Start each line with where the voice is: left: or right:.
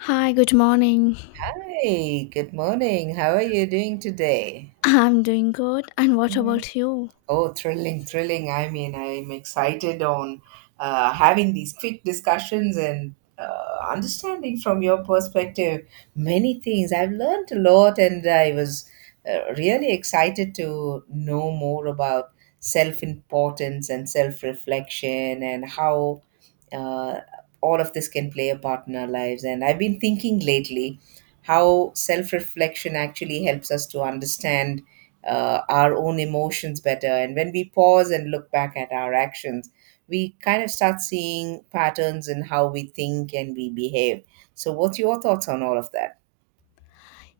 left: Hi, good morning.
right: Hi, good morning. How are you doing today?
left: I'm doing good, and what
right: Mm.
left: about you?
right: Oh, thrilling, thrilling. I mean, I'm excited on having these quick discussions and understanding from your perspective many things. I've learned a lot and I was really excited to know more about self importance and self reflection and how uh, all of this can play a part in our lives. And I've been thinking lately how self reflection actually helps us to understand our own emotions better. And when we pause and look back at our actions, we kind of start seeing patterns in how we think and we behave. So, what's your thoughts on all of that?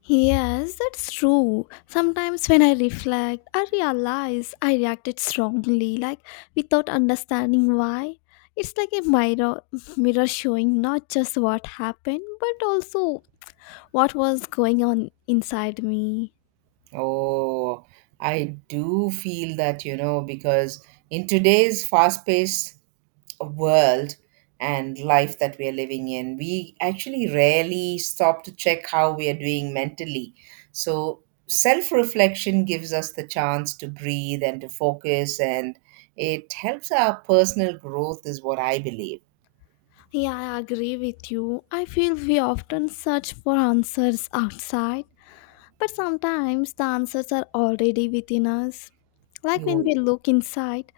left: Yes, that's true. Sometimes when I reflect, I realize I reacted strongly, like without understanding why. It's like a mirror showing not just what happened, but also what was going on inside me.
right: Oh, I do feel that, you know, because in today's fast-paced world and life that we are living in, we actually rarely stop to check how we are doing mentally. So, self reflection gives us the chance to breathe and to focus, and it helps our personal growth, is what I believe.
left: Yeah, I agree with you. I feel we often search for answers outside, but sometimes the answers are already within us. Like when we
right: You
left: look inside,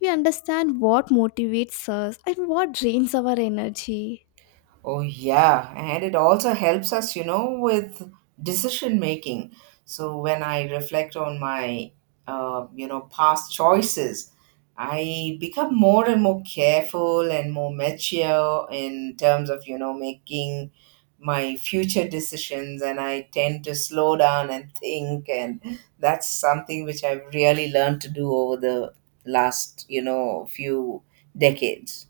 left: we understand what motivates us and what drains our energy.
right: Oh, yeah. And it also helps us, you know, with decision making. So when I reflect on my, you know, past choices, I become more and more careful and more mature in terms of, you know, making my future decisions. And I tend to slow down and think. And that's something which I've really learned to do over the last, you know, few decades.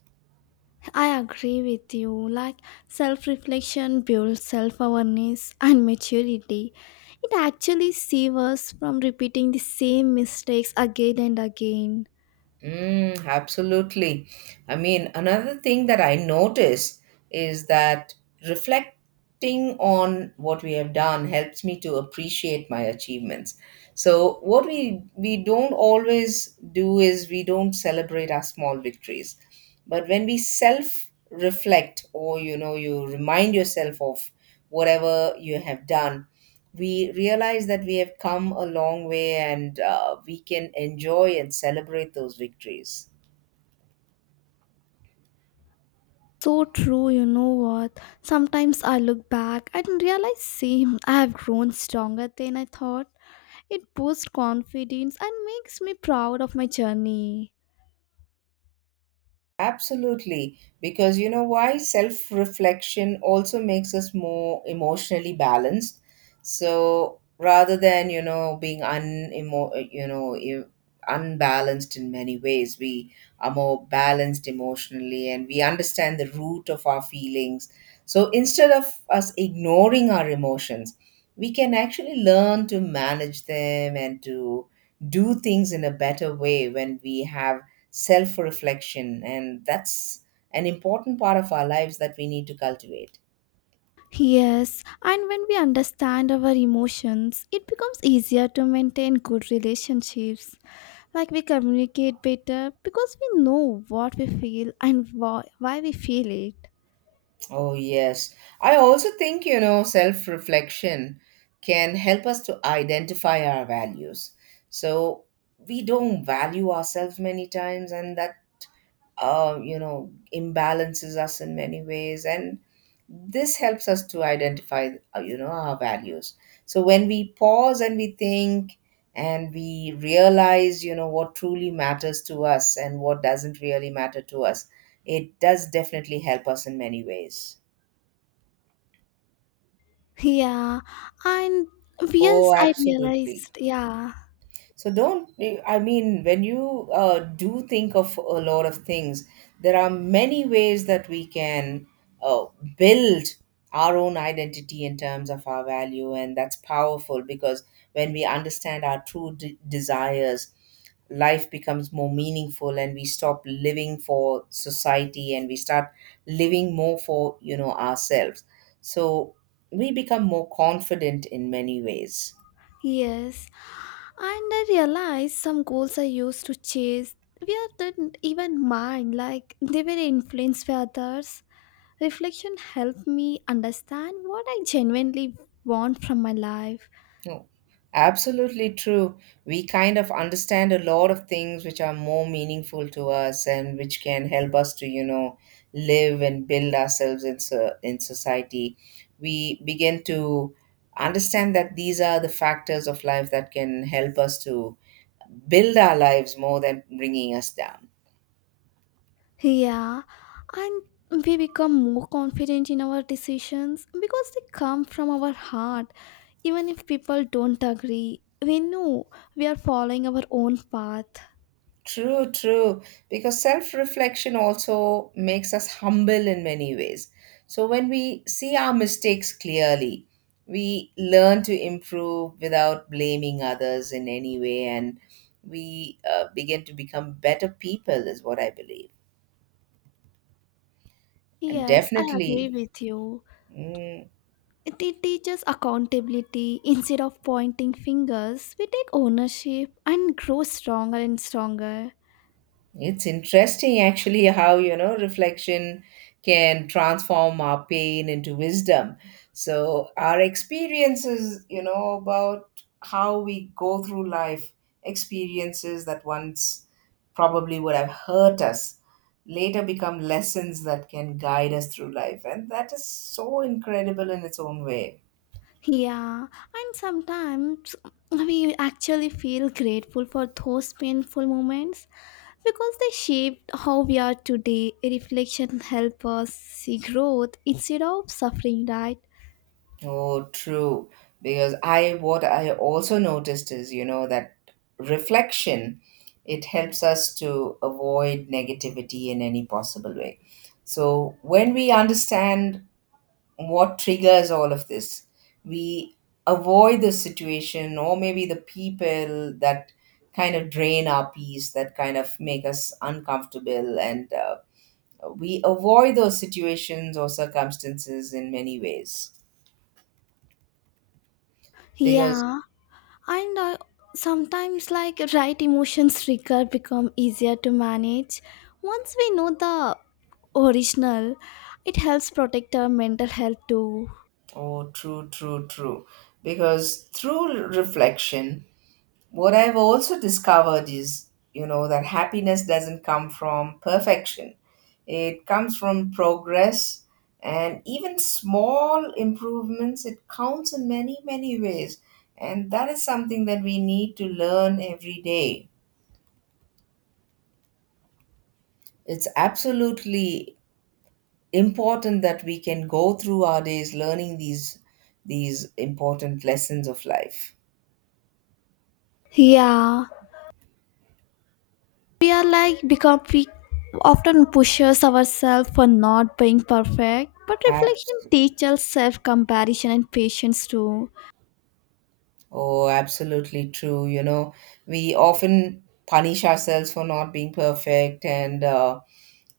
left: I agree with you. Like self reflection builds self awareness and maturity. It actually saves us from repeating the same mistakes again and again.
right: Mm, absolutely. I mean, another thing that I notice is that reflecting on what we have done helps me to appreciate my achievements. So, what we don't always do is we don't celebrate our small victories. But when we self reflect or you know you remind yourself of whatever you have done, we realize that we have come a long way and we can enjoy and celebrate those victories.
left: So true, you know what? Sometimes I look back and realize, same, I have grown stronger than I thought. It boosts confidence and makes me proud of my journey.
right: Absolutely. Because you know why? Self reflection also makes us more emotionally balanced. So rather than, you know, being unemo- you know, you- unbalanced in many ways, we are more balanced emotionally and we understand the root of our feelings. So instead of us ignoring our emotions, we can actually learn to manage them and to do things in a better way when we have self reflection. And that's an important part of our lives that we need to cultivate.
left: Yes, and when we understand our emotions, it becomes easier to maintain good relationships. Like we communicate better because we know what we feel and why we feel it.
right: Oh, yes. I also think, you know, self reflection can help us to identify our values. So we don't value ourselves many times, and that's you know, imbalances us in many ways. And this helps us to identify, you know, our values. So when we pause and we think and we realize, you know, what truly matters to us and what doesn't really matter to us, it does definitely help us in many ways.
left: Yeah, and yes,
right: Oh,
left: I
right: absolutely.
left: realized, yeah,
right: So don't, I mean, when you do think of a lot of things, there are many ways that we can uh, build our own identity in terms of our value. And that's powerful because when we understand our desires, life becomes more meaningful and we stop living for society and we start living more for, you know, ourselves. So we become more confident in many ways.
left: yes, and I realized some goals I used to chase were didn't even mine, like they were influenced by others. Reflection helped me understand what I genuinely want from my life.
right: No, absolutely true. We kind of understand a lot of things which are more meaningful to us and which can help us to, you know, live and build ourselves in society. We begin to understand that these are the factors of life that can help us to build our lives more than bringing us down.
left: Yeah, and we become more confident in our decisions because they come from our heart. Even if people don't agree, we know we are following our own path.
right: True, true. Because self reflection also makes us humble in many ways. So when we see our mistakes clearly, we learn to improve without blaming others in any way, and we begin to become better people, is what I believe. And
left: Yes, I agree
right: definitely,
left: with you.
right: mm,
left: It teaches accountability instead of pointing fingers. We take ownership and grow stronger and stronger.
right: it's interesting, actually, how, you know, reflection can transform our pain into wisdom. So, our experiences, you know, about how we go through life, experiences that once probably would have hurt us, later become lessons that can guide us through life. And that is so incredible in its own way.
left: Yeah, and sometimes we actually feel grateful for those painful moments because they shaped how we are today. Reflection help us see growth instead of suffering, right?
right: Oh, true. Because I, what I also noticed is, you know, that reflection, it helps us to avoid negativity in any possible way. So when we understand what triggers all of this, we avoid the situation or maybe the people that kind of drain our peace, that kind of make us uncomfortable, and we avoid those situations or circumstances in many ways because
left: Yeah, and sometimes like right emotions trigger become easier to manage once we know the original. It helps protect our mental health too.
right: oh, true, true, true. Because through reflection, what I've also discovered is, you know, that happiness doesn't come from perfection. It comes from progress and even small improvements. It counts in many, many ways. And that is something that we need to learn every day. It's absolutely important that we can go through our days learning these important lessons of life.
left: Yeah. We are like because we often pushes ourselves for not being perfect, but reflection
right: Absolutely.
left: teaches self comparison and patience too.
right: Oh, absolutely true. You know, we often punish ourselves for not being perfect, and uh,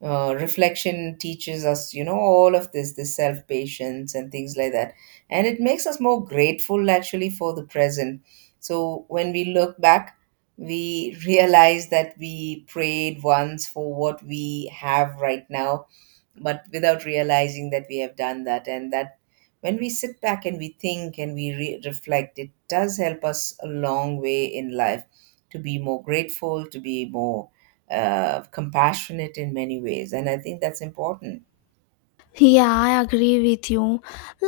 right: uh, reflection teaches us, you know, all of this, this self patience and things like that. And it makes us more grateful actually for the present. So when we look back, we realize that we prayed once for what we have right now but without realizing that we have done that and that when we sit back and we think and we reflect, it does help us a long way in life to be more grateful, to be more compassionate in many ways, and I think that's important.
left: Yeah, I agree with you.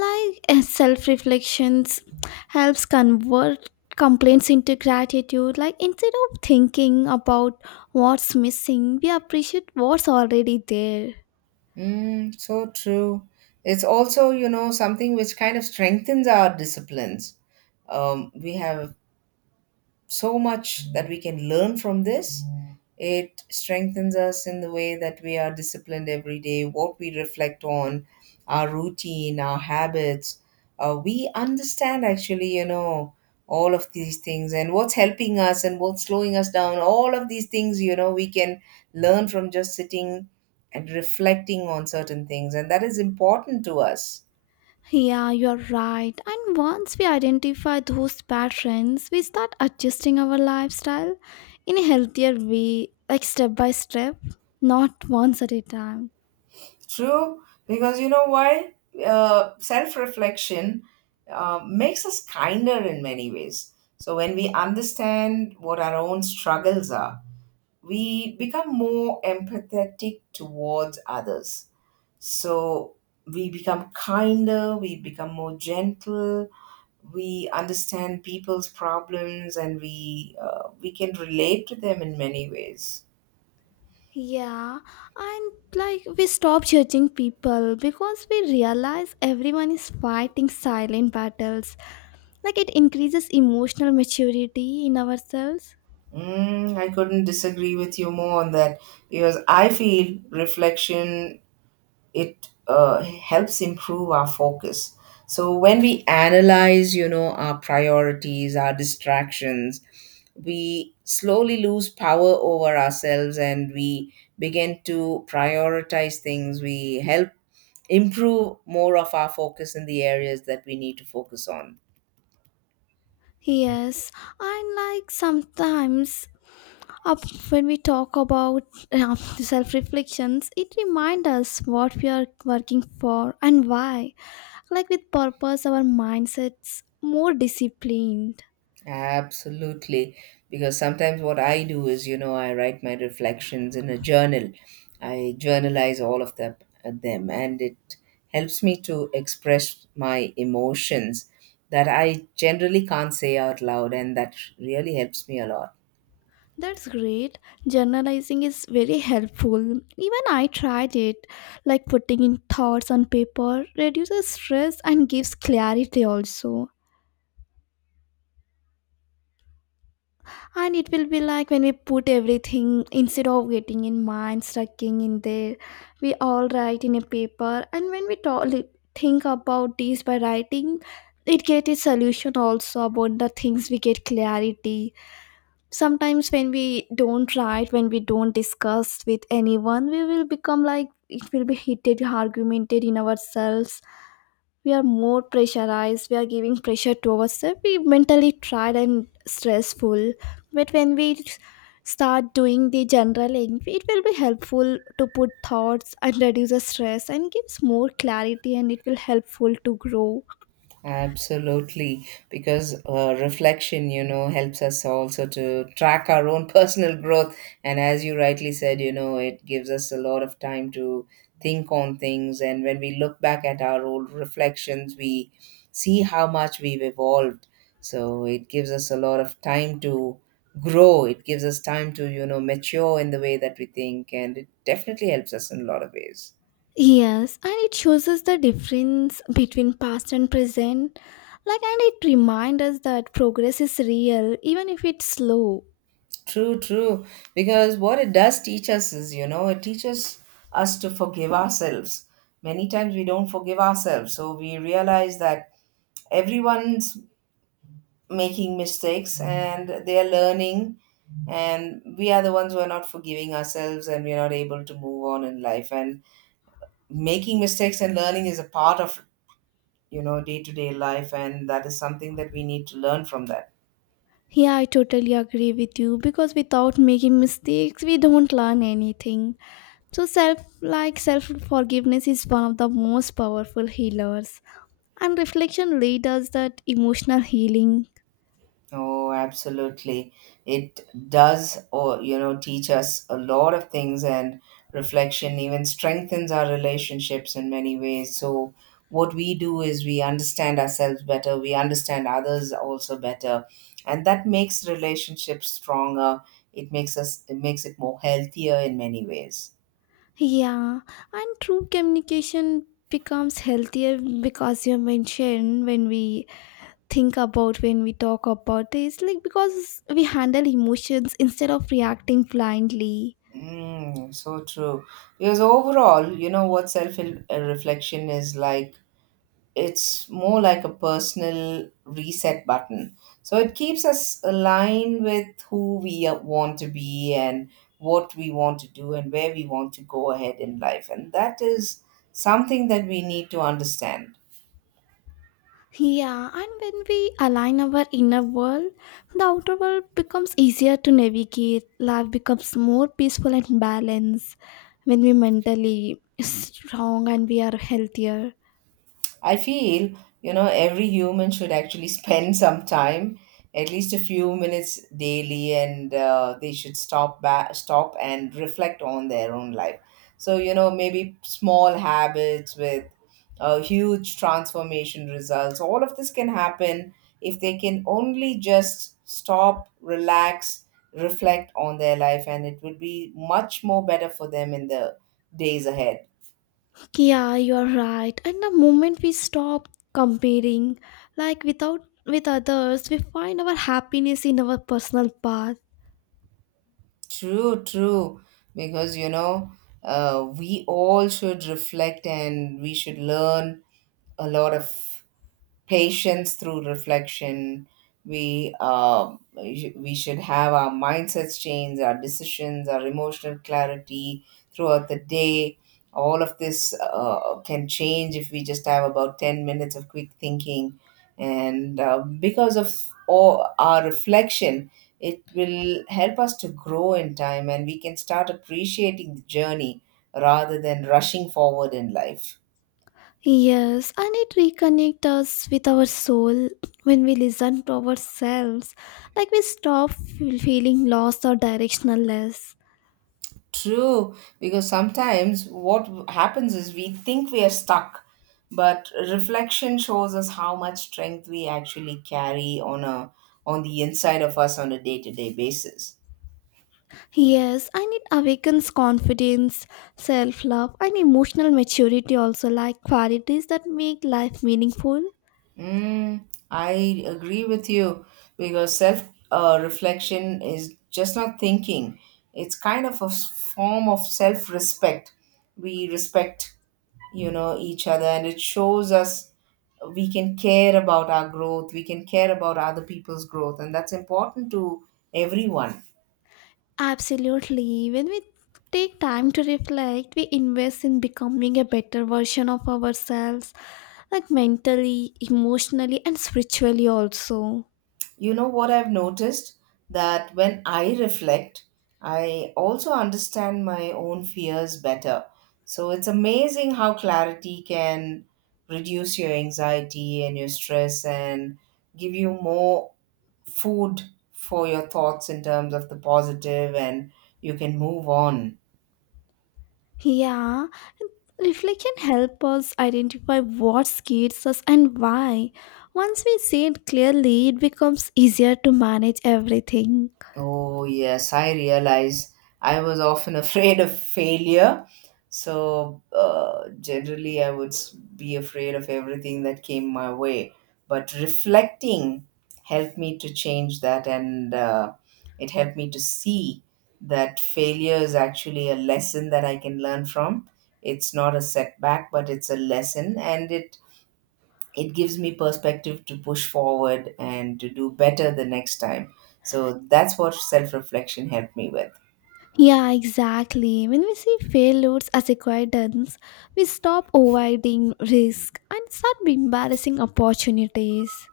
left: Like self reflections helps convert complaints into gratitude, like instead of thinking about what's missing, we appreciate what's already there.
right: Mm, so true. It's also, you know, something which kind of strengthens our disciplines. We have so much that we can learn from this. It strengthens us in the way that we are disciplined every day, what we reflect on, our routine, our habits. We understand actually, you know, all of these things and what's helping us and what's slowing us down. All of these things, you know, we can learn from just sitting and reflecting on certain things. And that is important to us.
left: Yeah, you're right. And once we identify those patterns, we start adjusting our lifestyle in a healthier way, like step by step, not once at a time.
right: True, because you know why? Self reflection makes us kinder in many ways. So, when we understand what our own struggles are, we become more empathetic towards others. So, we become kinder, we become more gentle, we understand people's problems, and we can relate to them in many ways.
left: Yeah, and like we stop judging people because we realize everyone is fighting silent battles. Like it increases emotional maturity in ourselves.
right: Mm, I couldn't disagree with you more on that because I feel reflection, it helps improve our focus. So when we analyze, you know, our priorities, our distractions, we slowly lose power over ourselves and we begin to prioritize things. We help improve more of our focus in the areas that we need to focus on.
left: Yes, and like sometimes up when we talk about self reflections, it reminds us what we are working for and why. Like with purpose, our mindset's more disciplined.
right: Absolutely. Because sometimes what I do is, you know, I write my reflections in a journal. I journalize all of them, and it helps me to express my emotions that I generally can't say out loud, and that really helps me a lot.
left: That's great. Journalizing is very helpful. Even I tried it. Like putting in thoughts on paper reduces stress and gives clarity also. And it will be like when we put everything instead of getting in mind stucking in there, we all write in a paper, and when we talk, think about this by writing, it get a solution also. About the things we get clarity sometimes when we don't write, when we don't discuss with anyone, we will become like it will be heated argumented in ourselves. We are more pressurized, we are giving pressure to ourselves, we mentally tired and stressful. But when we start doing the journaling, it will be helpful to put thoughts and reduce the stress and gives more clarity, and it will helpful to grow.
right: Absolutely, because reflection, you know, helps us also to track our own personal growth. And as you rightly said, you know, it gives us a lot of time to think on things. And when we look back at our old reflections, we see how much we've evolved. So it gives us a lot of time to grow. It gives us time to, you know, mature in the way that we think. And it definitely helps us in a lot of ways.
left: Yes, and it shows us the difference between past and present. Like, and it reminds us that progress is real, even if it's slow.
right: True, true. Because what it does teach us is, you know, it teaches us to forgive ourselves. Many times we don't forgive ourselves. So we realize that everyone's making mistakes and they are learning, and we are the ones who are not forgiving ourselves and we're not able to move on in life. And making mistakes and learning is a part of, you know, day to day life. And that is something that we need to learn from that.
left: Yeah, I totally agree with you, because without making mistakes, we don't learn anything. So, self, like self forgiveness is one of the most powerful healers, and reflection leads us that emotional healing.
right: Oh, absolutely. It does, or you know, teach us a lot of things, and reflection even strengthens our relationships in many ways. So what we do is we understand ourselves better, we understand others also better, and that makes relationships stronger. It makes us, it makes it more healthier in many ways.
left: Yeah, and true communication becomes healthier, because you mentioned when we think about, when we talk about this, like because we handle emotions instead of reacting blindly.
right: Mm, so true. Because overall, you know what self reflection is like, it's more like a personal reset button. So it keeps us aligned with who we want to be and what we want to do and where we want to go ahead in life. And that is something that we need to understand.
left: Yeah, and when we align our inner world, the outer world becomes easier to navigate. Life becomes more peaceful and balanced when we mentally strong and we are healthier.
right: I feel, you know, every human should actually spend some time, at least a few minutes daily, and they should stop back, stop and reflect on their own life. So, you know, maybe small habits with huge transformation results. All of this can happen if they can only just stop, relax, reflect on their life, and it would be much more better for them in the days ahead.
left: Yeah, you're right. And the moment we stop comparing, like without with others, we find our happiness in our personal path.
right: True, true. Because, you know, we all should reflect and we should learn a lot of patience through reflection. We should have our mindsets change, our decisions, our emotional clarity throughout the day. All of this can change if we just have about 10 minutes of quick thinking, and because of all our reflection, it will help us to grow in time, and we can start appreciating the journey rather than rushing forward in life.
left: Yes, and it reconnects us with our soul. When we listen to ourselves, like we stop feeling lost or directionless.
right: True, because sometimes what happens is we think we are stuck, but reflection shows us how much strength we actually carry on a on the inside of us on a day-to-day basis.
left: Yes, and it awakens confidence, self love, and emotional maturity, also, like qualities that make life meaningful.
right: Mm, I agree with you because self reflection is just not thinking. It's kind of a form of self respect. We respect, you know, each other, and it shows us we can care about our growth. We can care about other people's growth, and that's important to everyone.
left: Absolutely. When we take time to reflect, we invest in becoming a better version of ourselves, like mentally, emotionally, and spiritually, also.
right: You know what I've noticed? That when I reflect, I also understand my own fears better. So it's amazing how clarity can reduce your anxiety and your stress and give you more food for your thoughts in terms of the positive, and you can move on.
left: Yeah, reflection helps us identify what scares us and why. Once we see it clearly, it becomes easier to manage everything.
right: Oh, yes, I realize I was often afraid of failure. So, generally, I would be afraid of everything that came my way. But reflecting helped me to change that, and it helped me to see that failure is actually a lesson that I can learn from. It's not a setback, but it's a lesson, and it gives me perspective to push forward and to do better the next time. So that's what self reflection helped me with.
left: Yeah, exactly. When we see failures as acquaintance, we stop avoiding risk and start embarrassing opportunities.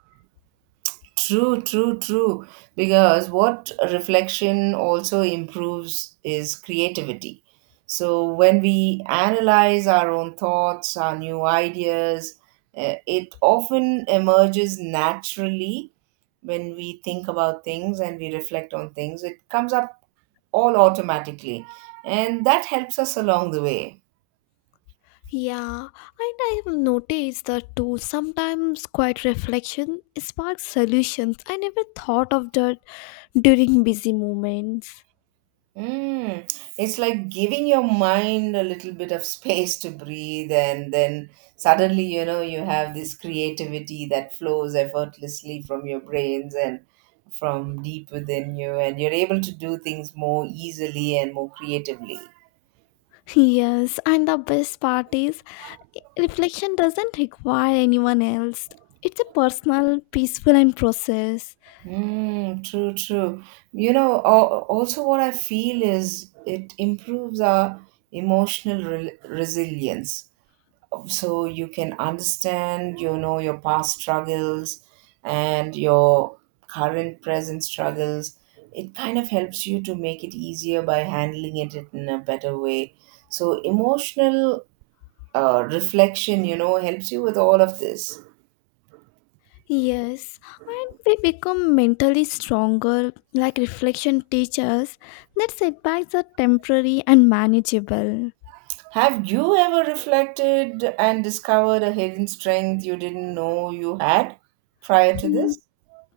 right: True, true, true. Because what reflection also improves is creativity. So when we analyze our own thoughts, our new ideas, it often emerges naturally when we think about things and we reflect on things. It comes up all automatically, and that helps us along the way.
left: Yeah, and I have noticed that too. Sometimes quiet reflection sparks solutions I never thought of that during busy moments.
right: Mm. It's like giving your mind a little bit of space to breathe, and then suddenly, you know, you have this creativity that flows effortlessly from your brains and from deep within you, and you're able to do things more easily and more creatively.
left: Yes, and the best part is reflection doesn't require anyone else. It's a personal, peaceful, and process.
right: Mm, true, true. You know, also what I feel is it improves our emotional re resilience. So you can understand, you know, your past struggles and your current present struggles. It kind of helps you to make it easier by handling it in a better way. So emotional reflection, you know, helps you with all of this.
left: Yes, and we become mentally stronger, like reflection teaches that setbacks are temporary and manageable.
right: Have you ever reflected and discovered a hidden strength you didn't know you had prior to
left: Mm,
right: this?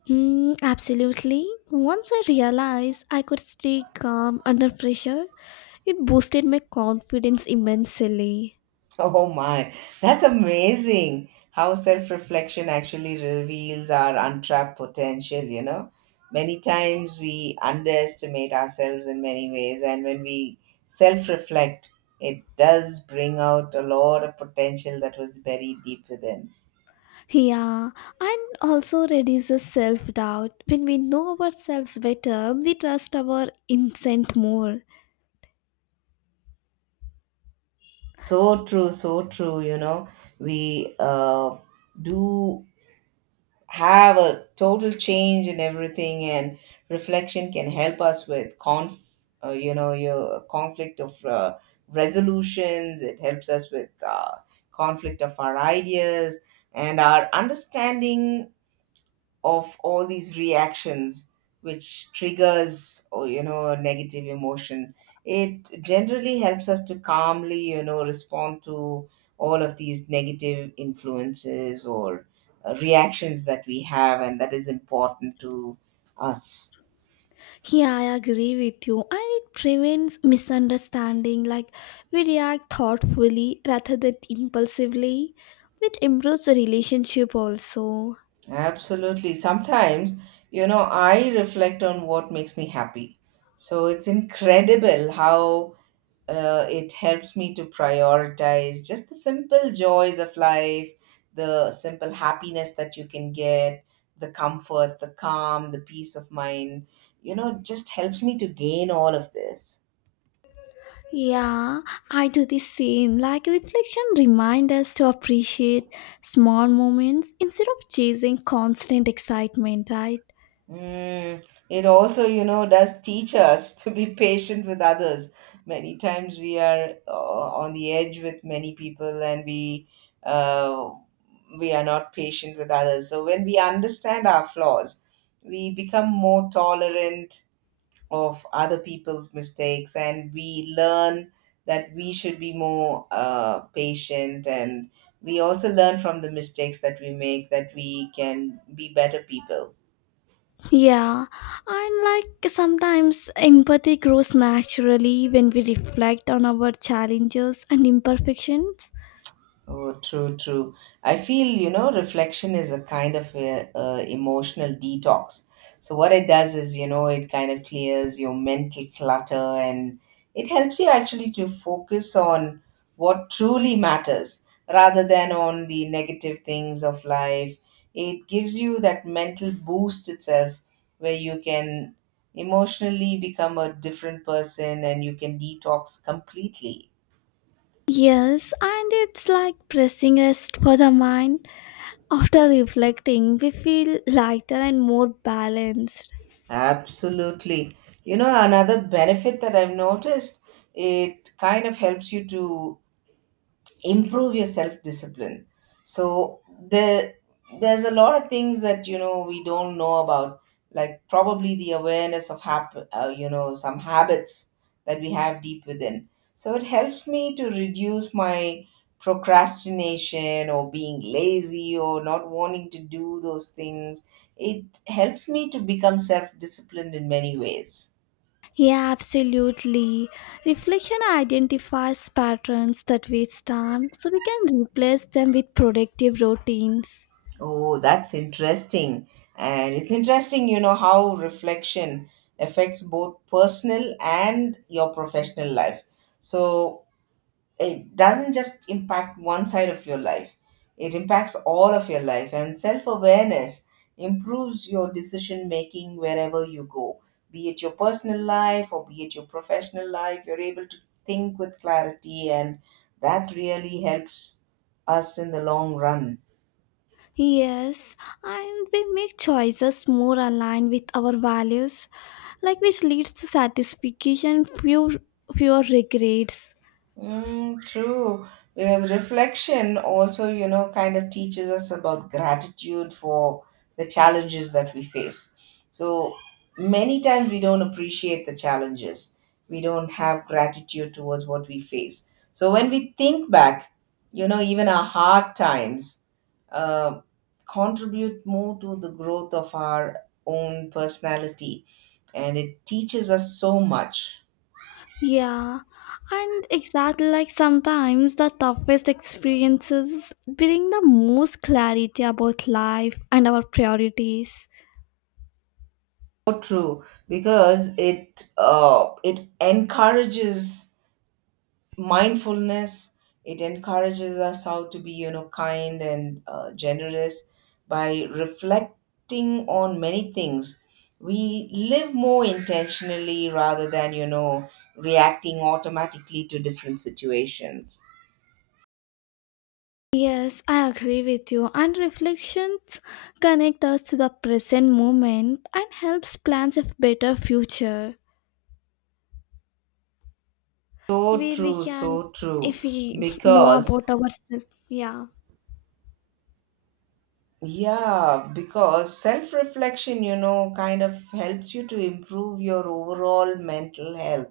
left: mm, absolutely. Once I realized I could stay calm under pressure, it boosted my confidence immensely.
right: Oh my, that's amazing how self reflection actually reveals our untapped potential, you know. Many times we underestimate ourselves in many ways, and when we self reflect, it does bring out a lot of potential that was buried deep within.
left: Yeah, and also reduces self doubt. When we know ourselves better, we trust our instinct more.
right: So true, you know. We do have a total change in everything, and reflection can help us with conf you know, your conflict of resolutions. It helps us with conflict of our ideas and our understanding of all these reactions which triggers, or you know, a negative emotion. It generally helps us to calmly, you know, respond to all of these negative influences or reactions that we have, and that is important to us.
left: Yeah, I agree with you. And it prevents misunderstanding, like we react thoughtfully rather than impulsively, which improves the relationship also.
right: Absolutely. Sometimes, you know, I reflect on what makes me happy. So it's incredible how it helps me to prioritize just the simple joys of life, the simple happiness that you can get, the comfort, the calm, the peace of mind. You know, it just helps me to gain all of this.
left: Yeah, I do the same. Like reflection reminds us to appreciate small moments instead of chasing constant excitement, right?
right: Mm, it also, you know, does teach us to be patient with others. Many times we are on the edge with many people, and uh, we are not patient with others. So when we understand our flaws, we become more tolerant of other people's mistakes, and we learn that we should be more patient. And we also learn from the mistakes that we make that we can be better people.
left: Yeah, and like sometimes empathy grows naturally when we reflect on our challenges and imperfections.
right: Oh, true, true. I feel, you know, reflection is a kind of a, emotional detox. So what it does is, you know, it kind of clears your mental clutter and it helps you actually to focus on what truly matters rather than on the negative things of life. It gives you that mental boost itself where you can emotionally become a different person and you can detox completely.
left: Yes, and it's like pressing rest for the mind. After reflecting, we feel lighter and more balanced.
right: Absolutely. You know, another benefit that I've noticed, it kind of helps you to improve your self discipline. So there there's a lot of things that, you know, we don't know about, like probably the awareness of you know, some habits that we have deep within. So it helps me to reduce my procrastination or being lazy or not wanting to do those things. It helps me to become self disciplined in many ways.
left: Yeah, absolutely. Reflection identifies patterns that waste time, so we can replace them with productive routines.
right: Oh, that's interesting. And it's interesting, you know, how reflection affects both personal and your professional life. So it doesn't just impact one side of your life, it impacts all of your life. And self awareness improves your decision making wherever you go, be it your personal life or be it your professional life. You're able to think with clarity, and that really helps us in the long run.
left: Yes, and we make choices more aligned with our values, like which leads to satisfaction, fewer regrets.
right: Mm, true, because reflection also, you know, kind of teaches us about gratitude for the challenges that we face. So many times we don't appreciate the challenges, we don't have gratitude towards what we face. So when we think back, you know, even our hard times uh, contribute more to the growth of our own personality, and it teaches us so much.
left: Yeah, and exactly, like sometimes the toughest experiences bring the most clarity about life and our priorities.
right: So true, because it it encourages mindfulness. It encourages us how to be, you know, kind and generous by reflecting on many things. We live more intentionally rather than, you know, reacting automatically to different situations.
left: Yes, I agree with you. And reflections connect us to the present moment and helps plans a better future.
right: So
left: Where we
right: true,
left: can,
right: so true,
left: if we know
right: because
left: about ourselves, yeah.
right: yeah, because self reflection, you know, kind of helps you to improve your overall mental health.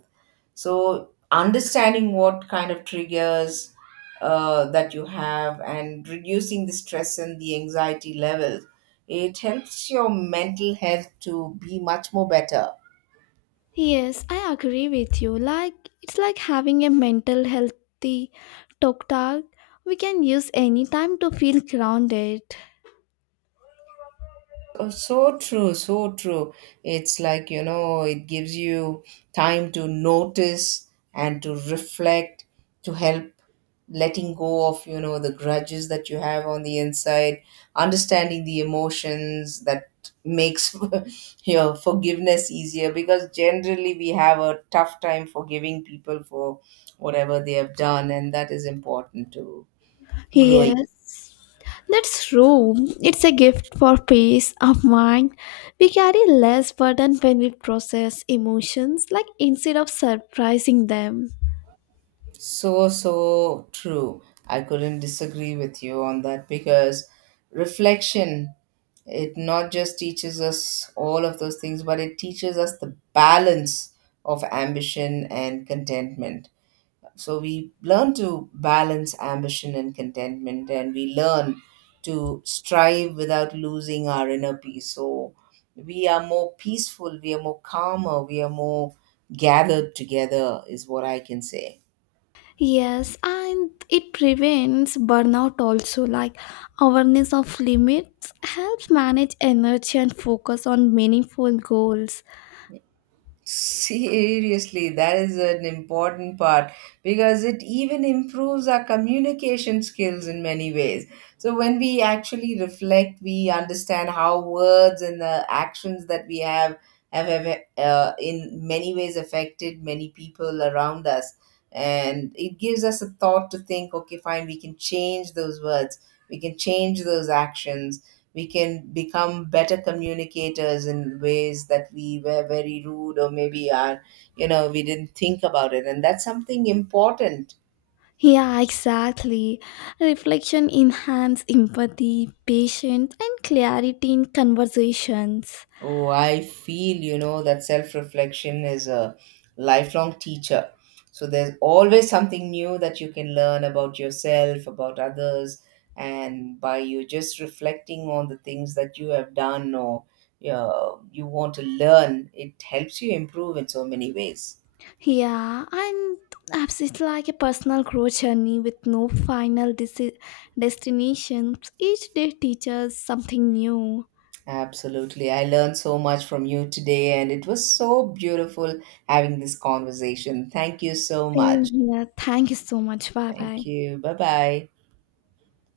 right: So, understanding what kind of triggers that you have and reducing the stress and the anxiety levels, it helps your mental health to be much more better.
left: Yes, I agree with you. Like it's like having a mental healthy talk we can use any time to feel grounded.
right: Oh, so true, so true. It's like, you know, it gives you time to notice and to reflect, to help letting go of, you know, the grudges that you have on the inside, understanding the emotions that makes your forgiveness easier, because generally we have a tough time forgiving people for whatever they have done, and that is important to growing.
left: Yes, that's true. It's a gift for peace of mind. We carry less burden when we process emotions, like instead of surprising them.
right: So, so true. I couldn't disagree with you on that because reflection, it not just teaches us all of those things, but it teaches us the balance of ambition and contentment. So, we learn to balance ambition and contentment, and we learn to strive without losing our inner peace. So, we are more peaceful, we are more calmer, we are more gathered together, is what I can say.
left: Yes, and it prevents burnout also. Like awareness of limits helps manage energy and focus on meaningful goals.
right: Seriously, that is an important part because it even improves our communication skills in many ways. So, when we actually reflect, we understand how words and the actions that we have have in many ways affected many people around us. And it gives us a thought to think okay, fine, we can change those words, we can change those actions. We can become better communicators in ways that we were very rude, or maybe are, you know, we didn't think about it, and that's something important.
left: Yeah, exactly. Reflection enhance empathy, patience, and clarity in conversations.
right: Oh, I feel, you know, that self reflection is a lifelong teacher. So there's always something new that you can learn about yourself, about others, and by you just reflecting on the things that you have done or, you know, you want to learn, it helps you improve in so many ways.
left: Yeah, and it's like a personal growth journey with no destination. Each day teaches something new.
right: Absolutely. I learned so much from you today, and it was so beautiful having this conversation. Thank you so
left: Same
right: much.
left: here. Thank you so much. Bye bye.
right: Thank you. Bye bye.